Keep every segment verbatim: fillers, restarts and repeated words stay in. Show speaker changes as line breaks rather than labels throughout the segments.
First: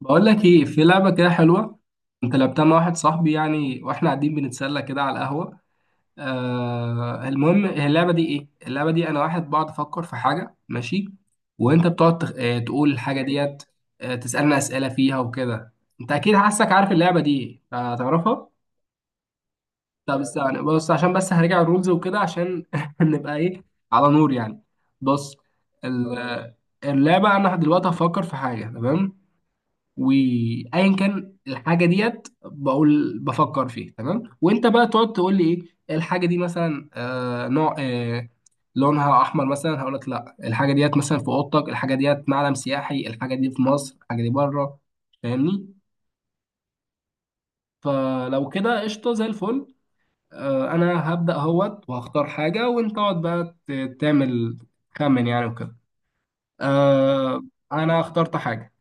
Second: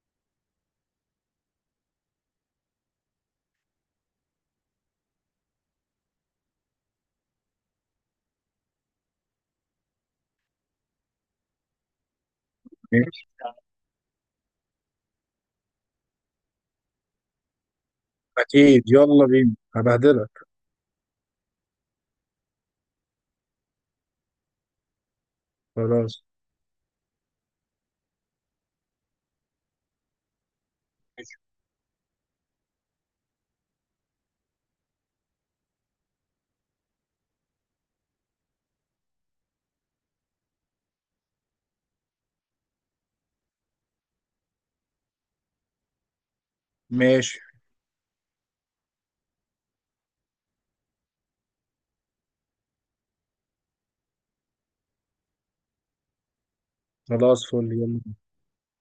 بقول لك ايه، في لعبه كده حلوه. انت لعبتها مع واحد صاحبي، يعني واحنا قاعدين بنتسلى كده على القهوه. آه المهم، هي اللعبه دي. ايه اللعبه دي؟ انا واحد بقعد افكر في حاجه، ماشي، وانت بتقعد تخ... آه تقول الحاجه
ماشي.
ديت. آه تسالنا اسئله فيها وكده. انت اكيد حاسك عارف اللعبه دي، هتعرفها.
أكيد، يلا بينا
طب
هبهدلك.
استنى، بص، عشان بس هرجع الرولز وكده، عشان نبقى ايه، على نور يعني. بص.
خلاص
ال- اللعبه، انا دلوقتي هفكر في حاجه، تمام؟ وايا كان الحاجه ديت، بقول بفكر فيه، تمام، وانت بقى تقعد تقول لي ايه الحاجه دي. مثلا آه نوع، آه لونها احمر مثلا، هقول لك لا. الحاجه ديت مثلا في اوضتك، الحاجه ديت معلم سياحي، الحاجه دي في مصر، الحاجه دي بره. فاهمني؟
ماشي.
فلو كده قشطه زي الفل. آه انا هبدا اهوت وهختار حاجه، وانت اقعد بقى ت- تعمل خمن يعني وكده. آه.
خلاص، فل يلا
انا
بينا.
اخترت حاجه.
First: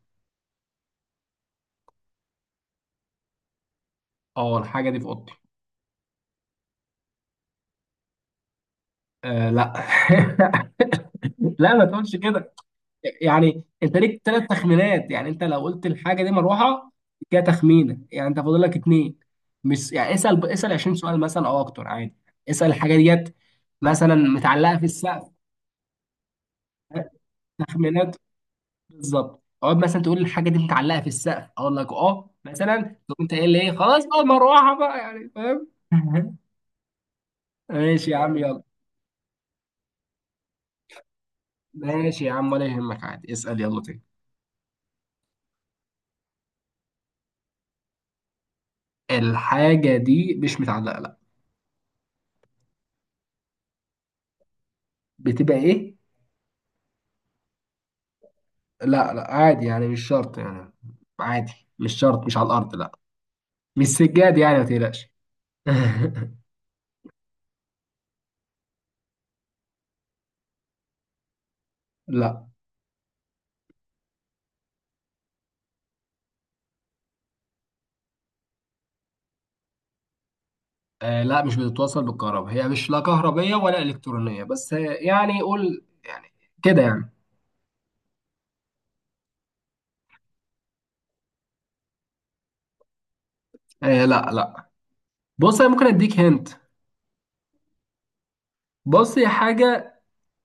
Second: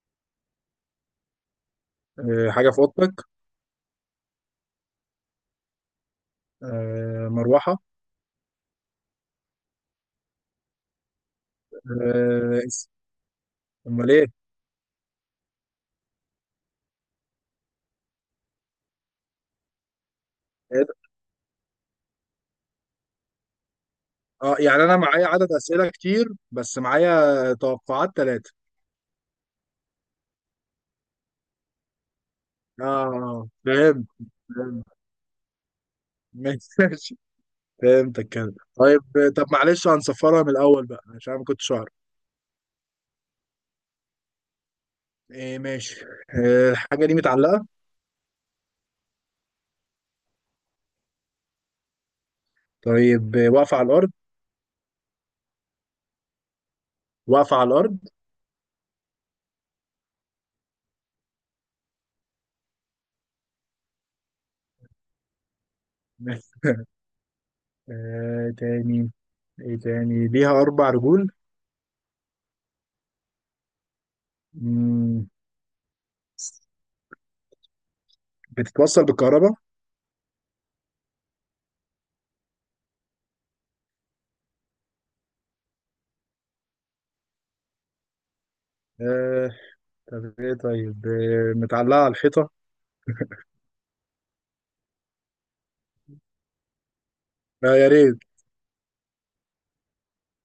أه، حاجة في أوضتك.
اه، الحاجه دي في اوضتي.
أه، مروحة.
آه لا لا ما تقولش كده،
أه اس-
يعني انت
أمال
ليك
إيه؟
ثلاث تخمينات. يعني انت لو قلت الحاجه دي مروحه، كده تخمينه. يعني انت فاضل لك اتنين. مش يعني اسال اسال
إيه
عشرين
ده؟
سؤال مثلا او اكتر عادي. اسال الحاجه ديت مثلا
أه
متعلقه
يعني
في
أنا معايا
السقف.
عدد أسئلة كتير، بس معايا توقعات
تخمينات،
ثلاثة.
بالظبط. اقعد مثلا تقول الحاجه دي متعلقه في السقف، اقول لك اه، مثلا تقوم انت
آه،
قايل لي ايه، خلاص
فهمت.
بقى مروحه
فهمت.
بقى. يعني فاهم
ماشي.
ماشي يا
فهمت
عم،
الكلام.
يلا.
طيب طب، معلش هنصفرها من الأول بقى، عشان أنا ما كنتش أعرف.
ماشي يا عم، ولا يهمك، عادي، اسال يلا تاني.
إيه ماشي. أه، الحاجة دي متعلقة.
الحاجه دي مش متعلقه، لا.
طيب آه، واقفة على الأرض.
بتبقى ايه؟
واقفة على الأرض.
لا لا، عادي يعني، مش شرط يعني، عادي، مش شرط، مش على الارض، لا. مش سجاد يعني، ما تقلقش
ماشي. أه، تاني. ايه تاني، ليها اربع رجول.
لا.
مم. بتتوصل بالكهرباء.
آه لا، مش بتتوصل بالكهرباء. هي مش لا كهربية ولا إلكترونية، بس آه، يعني قول يعني كده يعني.
آه. طب ايه، طيب آه. متعلقة على الحيطة.
آه لا لا. بص، أنا ممكن أديك هنت.
لا، يا ريت.
بص، هي حاجة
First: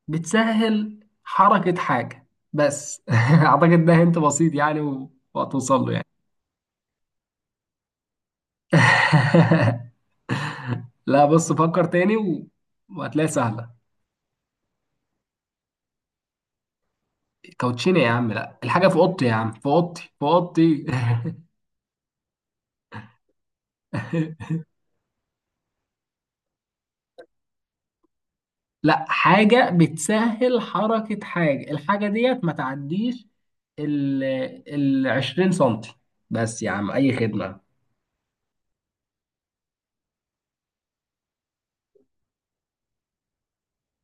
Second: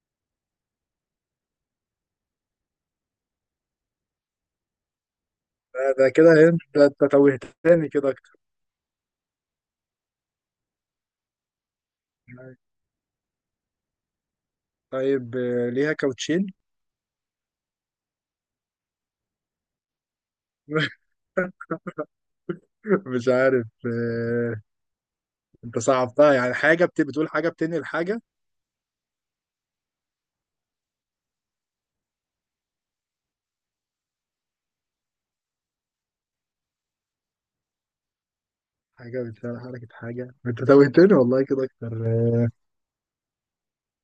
بتسهل حركة حاجة، بس أعتقد ده هنت بسيط يعني، و- وهتوصل
ده,
له يعني.
ده كده. انت أنت توهتني كده اكتر.
لا، بص، فكر تاني و- وهتلاقيها سهلة.
طيب آه. ليها كاوتشين.
كوتشينة يا عم؟ لا، الحاجة في أوضتي يا عم، في أوضتي، في أوضتي
مش عارف. آه، انت صعبتها، يعني حاجه بت... بتقول حاجه بتنقل حاجه.
لا، حاجة بتسهل حركة حاجة. الحاجة ديت ما تعديش ال ال عشرين سنتي بس يا عم، أي خدمة.
حاجه بتسهل حركه حاجه، انت توهتني والله كده اكتر. آه،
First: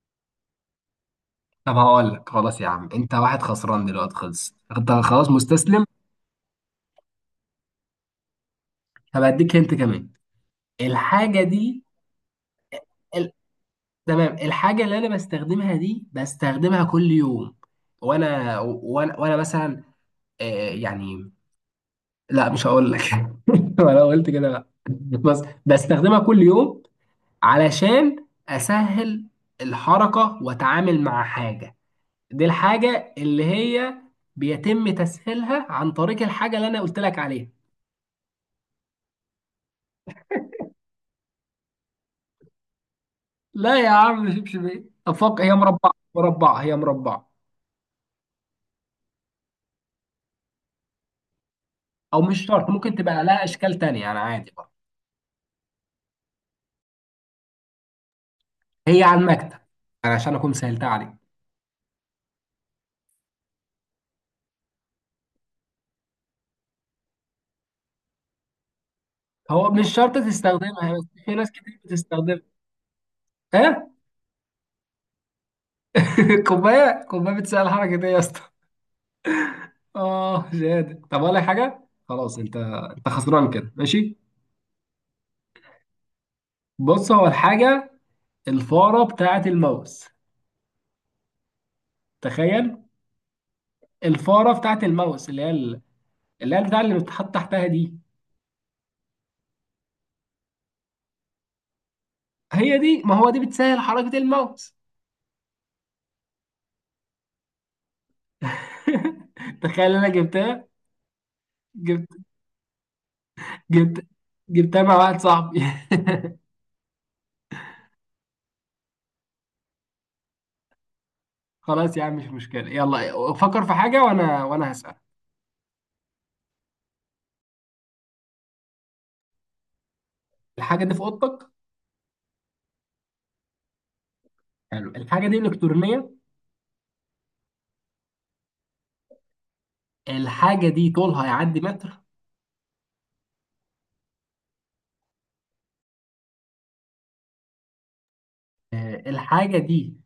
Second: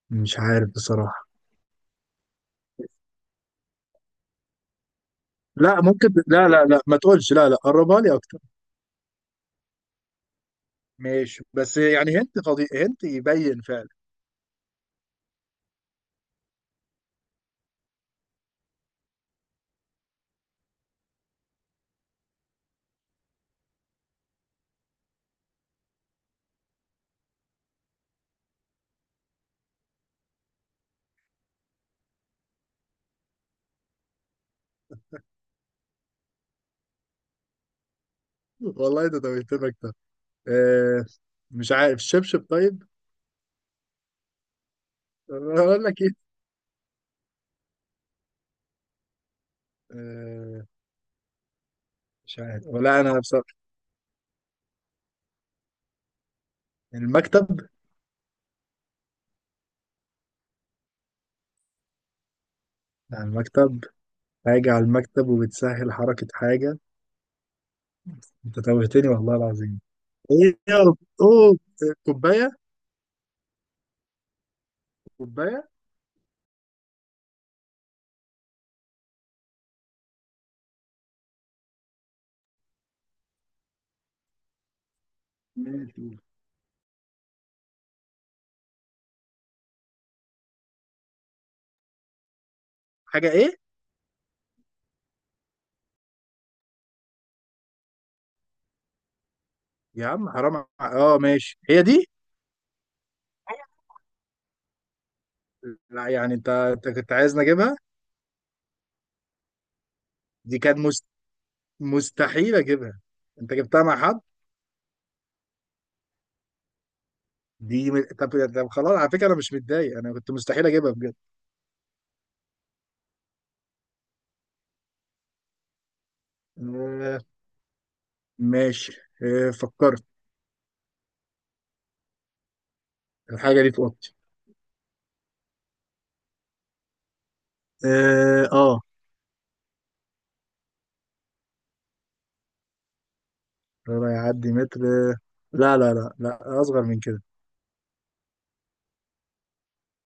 مش عارف بصراحه.
طب هقول لك خلاص يا عم، أنت واحد خسران دلوقتي، خلص أنت، خلاص
لا
مستسلم.
ممكن، لا لا لا، ما تقولش لا لا، قربها لي اكتر.
هبقى أديك هنت كمان. الحاجة
ماشي بس
دي
يعني هنت خضي... هنت،
ال...
يبين فعلا.
تمام. الحاجة اللي أنا بستخدمها دي بستخدمها كل يوم، وأنا وأنا, وأنا مثلا آه، يعني لا مش هقول لك انا قلت كده، لا. بس بستخدمها كل يوم علشان اسهل الحركه واتعامل مع حاجه. دي الحاجه اللي هي بيتم تسهيلها عن طريق الحاجه اللي انا قلت لك عليها.
والله ده توهتمك ده. آه، مش عارف. الشبشب طيب.
لا يا عم، شبشب افق؟ هي
اقول
مربعه
لك ايه.
مربعه هي مربعه.
آه،
او
مش
مش
عارف
شرط، ممكن
ولا انا
تبقى لها
بصراحة.
اشكال تانية، انا عادي برضه.
المكتب.
هي على المكتب. أنا عشان اكون سهلتها عليك.
على المكتب. حاجة على المكتب وبتسهل حركة حاجة، انت توهتني والله
هو
العظيم.
مش شرط
ايه يا
تستخدمها،
رب،
بس في ناس
اوه.
كتير بتستخدمها.
كوباية كوباية.
كوبايه؟ كوبايه بتسال الحركه دي يا اسطى؟ اه شهاده طب ولا حاجه. خلاص انت، انت خسران كده، ماشي.
ماشي.
بص، هو الحاجه الفاره بتاعه الماوس. تخيل.
حاجة ايه.
الفاره بتاعه الماوس اللي هي ال- اللي هي بتاع اللي بتتحط تحتها دي.
يا عم حرام ع- اه ماشي، هي دي.
هي دي، ما هو دي بتسهل حركه الماوس.
لا يعني، انت انت كنت عايزني اجيبها.
تخيل، انا
دي
جبتها.
كانت مست...
جبت
مستحيل اجيبها. انت جبتها مع
جبت
حد.
جبتها مع واحد صاحبي.
دي م... طب طب خلاص، على فكره انا مش متضايق، انا كنت مستحيل اجيبها بجد.
خلاص يا عم، مش مشكله. يلا فكر في حاجه، وانا وانا هسال.
آه ماشي. آه فكرت.
الحاجه دي في اوضتك؟
الحاجه دي في اوضتي.
حلو. الحاجه دي الكترونيه؟
اه آه.
الحاجة دي طولها يعدي متر؟
لا يعدي متر. آه، لا لا لا لا، اصغر من كده.
آه، الحاجة دي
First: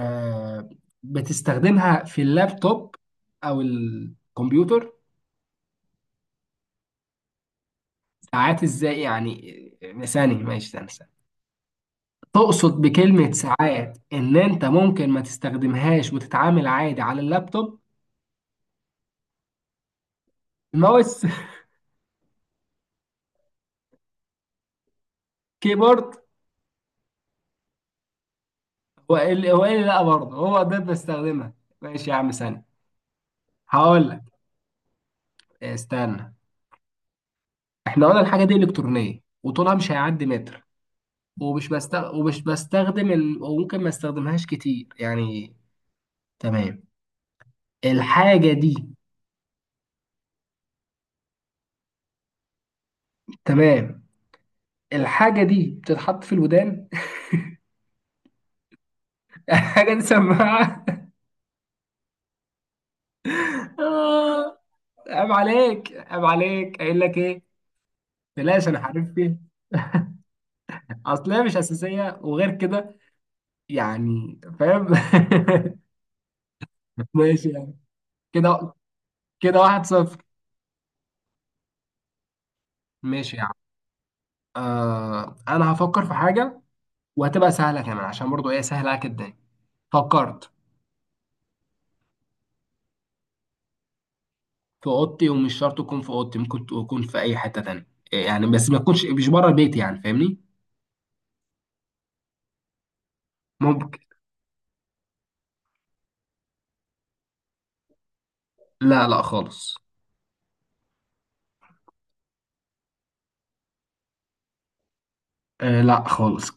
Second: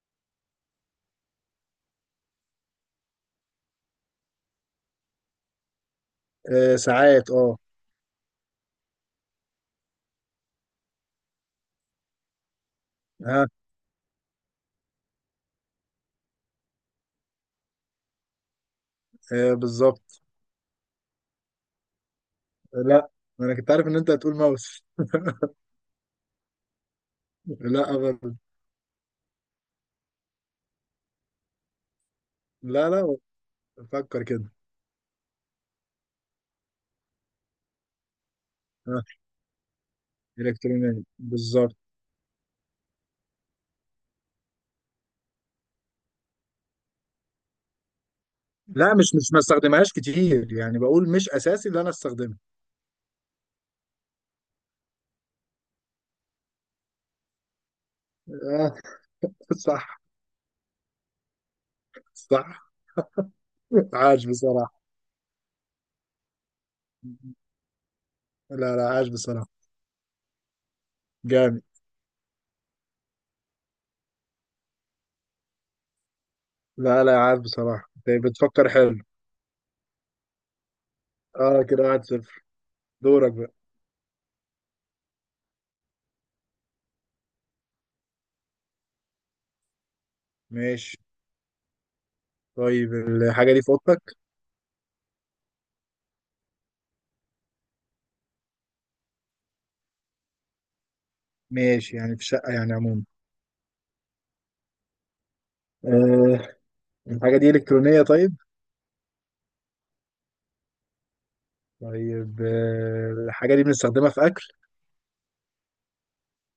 آه، بتستخدمها في اللابتوب أو الكمبيوتر؟
آه، ساعات اه.
ساعات إزاي يعني؟ آه، ثانية، ماشي، ثانية ثانية. تقصد بكلمة
ها،
ساعات إن أنت ممكن ما تستخدمهاش وتتعامل عادي على اللابتوب؟
آه بالظبط.
الماوس؟
لا. انا كنت عارف ان انت هتقول ماوس.
كيبورد؟
لا أبدا.
هو إيه اللي، هو إيه اللي لأ برضه هو ده بستخدمها؟ ماشي يا عم، ثانية،
لا لا،
هقول لك.
فكر كده.
آه، استنى. إحنا قلنا الحاجة دي
ها،
إلكترونية، وطولها مش هيعدي متر،
الكترونيه
ومش
بالظبط.
بستغ... ومش بستخدم ال... وممكن ما استخدمهاش كتير يعني. تمام. الحاجة دي
لا، مش مش ما استخدمهاش كتير يعني، بقول مش اساسي ان انا استخدمها.
تمام. الحاجة دي بتتحط في الودان.
آه.
حاجة
صح.
دي سماعة.
صح. عاش
آه،
بصراحه.
عيب عليك عيب عليك قايل لك ايه؟ بلاش،
لا
انا
لا،
عارف
عاش
فين.
بصراحة.
اصلها مش
جامد.
اساسية وغير كده، يعني فاهم.
لا لا، عاش
ماشي يعني.
بصراحة، انت بتفكر
كده،
حلو.
كده واحد صفر،
اه، كده واحد صفر. دورك
ماشي يعني.
بقى.
آه، انا هفكر في حاجة وهتبقى سهلة كمان عشان برضو ايه، سهلة جدا. فكرت.
ماشي. طيب الحاجة دي في اوضتك.
في اوضتي، ومش شرط تكون في اوضتي، ممكن تكون في اي حته تانية. إيه، يعني بس ما تكونش مش بره البيت، يعني فاهمني.
ماشي يعني، في شقة يعني عموما.
ممكن.
آه. الحاجة دي إلكترونية طيب.
لا لا خالص.
طيب آه، الحاجة دي بنستخدمها في أكل.
آه لا خالص.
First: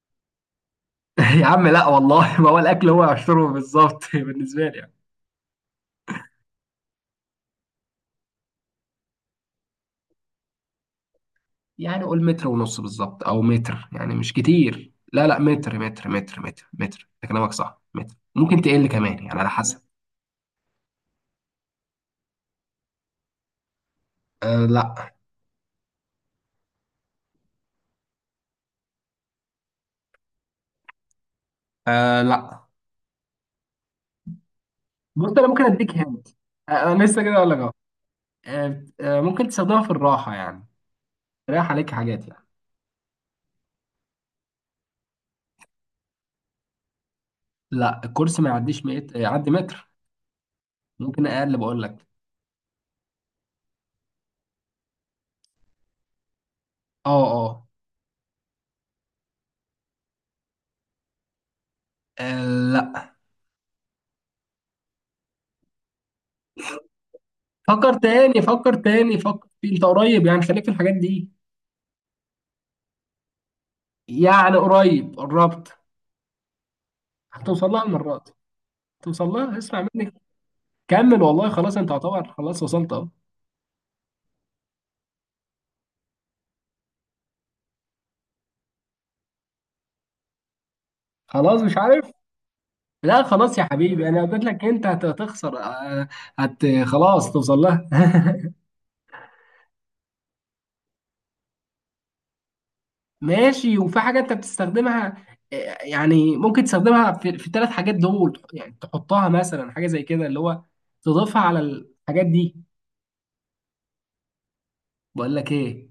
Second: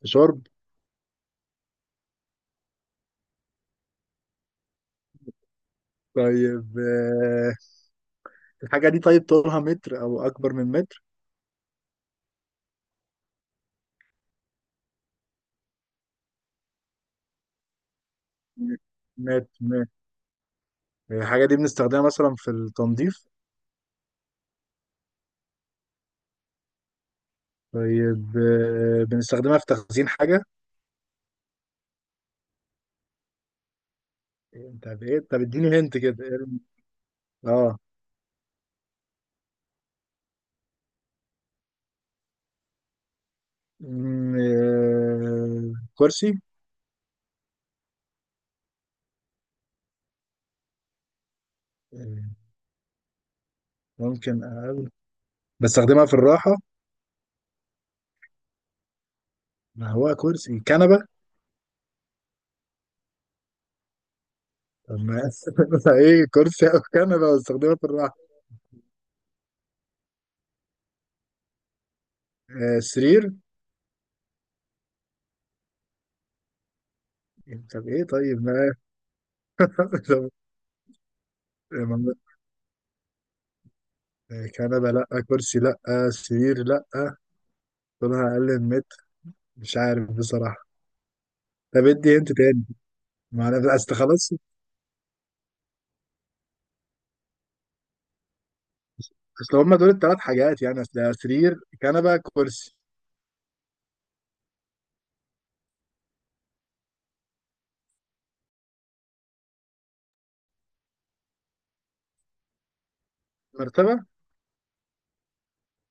في شرب.
يا عم لا والله، ما هو الاكل هو عشره بالظبط بالنسبه لي يعني.
طيب آه، الحاجة دي طيب، طولها متر أو أكبر من متر.
يعني قول متر ونص بالظبط او متر، يعني مش كتير، لا لا، متر متر متر متر متر، انت كلامك صح، متر، ممكن تقل كمان يعني
متر
على حسب.
متر. الحاجة دي بنستخدمها مثلا في التنظيف.
آه لا.
طيب آه، بنستخدمها في تخزين حاجة.
آه لا.
انت بايه،
بص،
طب
انا ممكن
اديني
اديك
هنت كده.
هنت. آه، انا لسه كده اقول لك اهو.
اه.
آه آه، ممكن تستخدمها في الراحه يعني، تريح عليك حاجات يعني.
مم، آه، كرسي.
لا، الكرسي ما يعديش ميت... يعدي متر، ممكن اقل بقول لك.
آه، ممكن أقابل. بستخدمها في الراحة.
اه اه
ما هو كرسي، كنبة.
آه، لا.
طب ما ايه، كرسي او كنبة بستخدمها في
فكر
الراحة.
تاني فكر تاني فكر، في انت قريب يعني، خليك في الحاجات دي.
آه، سرير.
يعني قريب، قربت، هتوصل لها
طب ايه،
المرة دي.
طيب ما.
هتوصل لها، اسمع مني،
طب
كمل، والله خلاص، انت
ما-
هتعتبر خلاص وصلت اهو.
آه، كنبة لا، كرسي لا، سرير لا. طولها اقل من متر. مش عارف بصراحة.
خلاص مش
طب
عارف.
ادي انت تاني.
لا
ما
خلاص يا
انا اصل
حبيبي، انا
خلاص.
قلت لك انت هت- هتخسر. آه، هت خلاص، توصل لها
اصل هما دول الثلاث حاجات يعني، اصل سرير، كنبة، كرسي.
ماشي، وفي حاجة انت بتستخدمها آه، يعني ممكن تستخدمها في في الثلاث حاجات دول، يعني تحطها مثلا حاجة زي كده اللي هو، تضيفها على الحاجات دي.
مرتبة.
بقول لك ايه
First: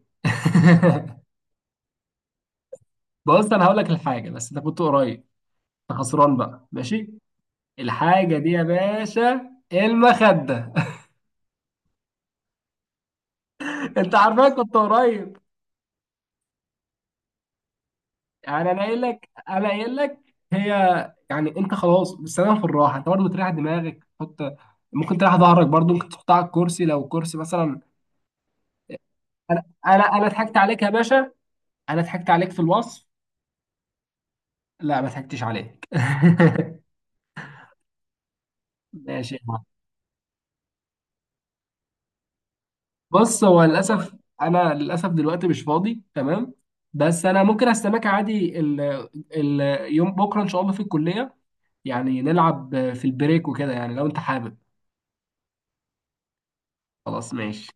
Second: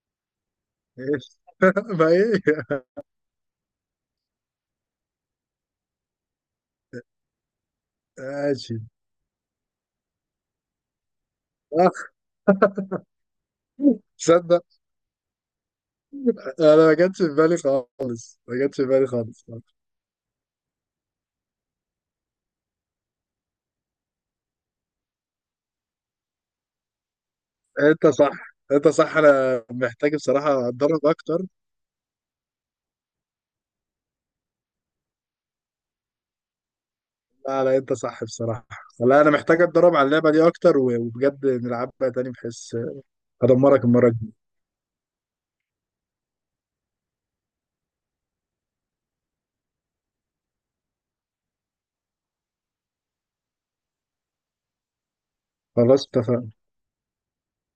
ايه. ما ايه.
بص، انا هقول لك الحاجة، بس انت كنت قريب، انت خسران بقى، ماشي. الحاجة دي يا
ماشي.
باشا المخدة. انت عارفها،
تصدق،
كنت قريب.
انا ما جاتش في بالي خالص، ما
يعني
جاتش
انا
في
قايل
بالي
لك
خالص.
انا قايل لك هي يعني انت خلاص بالسلام، في الراحة انت برضه تريح دماغك، تحط، ممكن تريح ظهرك برضه، ممكن تحطها على الكرسي لو الكرسي مثلا.
انت صح، انت صح،
انا
انا
انا
محتاج
انا ضحكت
بصراحه
عليك يا
اتدرب
باشا.
اكتر.
انا ضحكت عليك في الوصف. لا، ما ضحكتش عليك.
لا لا، انت صح بصراحه. لا، انا
ماشي يا
محتاج
عم.
اتدرب على اللعبه دي اكتر، و- وبجد نلعبها تاني، بحيث
بص هو
ادمرك المره
للاسف،
الجايه.
انا للاسف دلوقتي مش فاضي، تمام؟ بس انا ممكن استناك عادي، ال ال يوم بكره ان شاء الله في الكليه، يعني نلعب في البريك وكده يعني لو انت حابب.
خلاص اتفقنا.
خلاص ماشي.